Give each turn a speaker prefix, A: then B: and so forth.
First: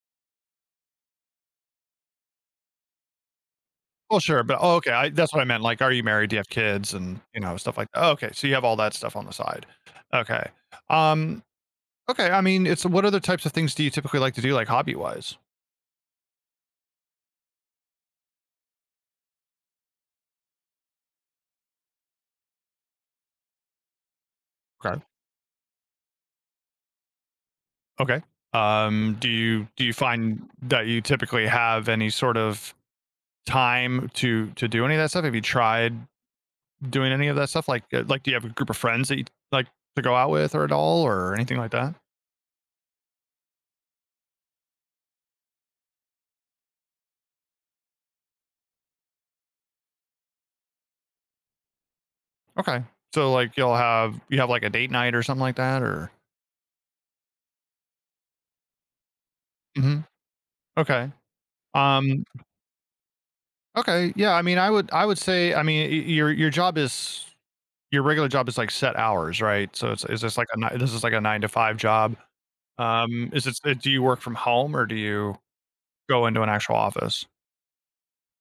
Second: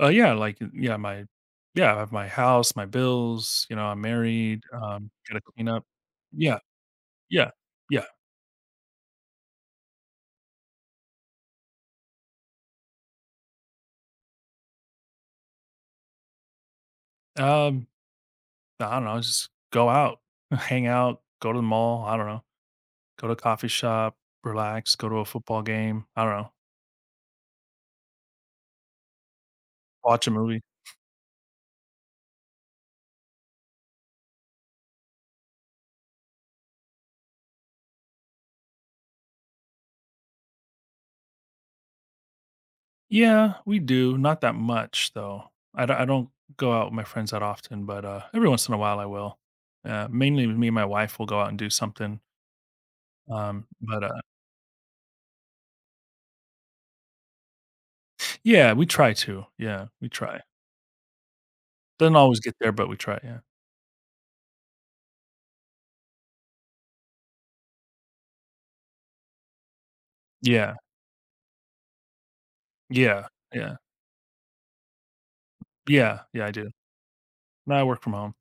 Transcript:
A: Uh, yeah, like, yeah, my, yeah, I have my house, my bills, you know, I'm
B: Well, sure, but
A: married,
B: oh okay, I
A: um,
B: that's
A: gotta
B: what I meant,
A: clean
B: like,
A: up.
B: are you married? Do you have
A: Yeah,
B: kids, and, you
A: yeah,
B: know, stuff like
A: yeah.
B: oh, okay, so you have all that stuff on the side. Okay. Um, okay, I mean, it's what other types of things do you typically like to do like hobby wise?
A: Um, I don't know, I just go out, hang out, go to the mall, I don't know. Go to a coffee shop, relax,
B: 'Kay.
A: go to a football game. I don't know.
B: Okay, um, do you do you
A: Watch a
B: find
A: movie.
B: that you typically have any sort of time to to do any of that stuff? Have you tried doing any of that stuff? Like, uh, like, do you have a group of friends that you like to go out with or at all, or anything like that?
A: Yeah, we do not that much though. I don't I don't go out with my friends that often, but uh, every once in a while I will. Uh, mainly me and my wife will go out and do something.
B: Okay, so like
A: Um,
B: you'll
A: but,
B: have
A: uh
B: you have like a date night or something like that, or?
A: Yeah, we try to. Yeah,
B: Mhm.
A: we try.
B: Okay.
A: Doesn't
B: Um
A: always get there, but we try, yeah.
B: Okay, yeah, I mean, I would I would say I mean, y your, your job is your regular job is like set hours, right? So, it's it's this like a,
A: Yeah.
B: ni this is like a nine-to-five job.
A: Yeah,
B: Um, is it so
A: yeah.
B: do you work from home or do you
A: Yeah,
B: go into
A: yeah,
B: an
A: I do.
B: actual office?
A: No, I work from home.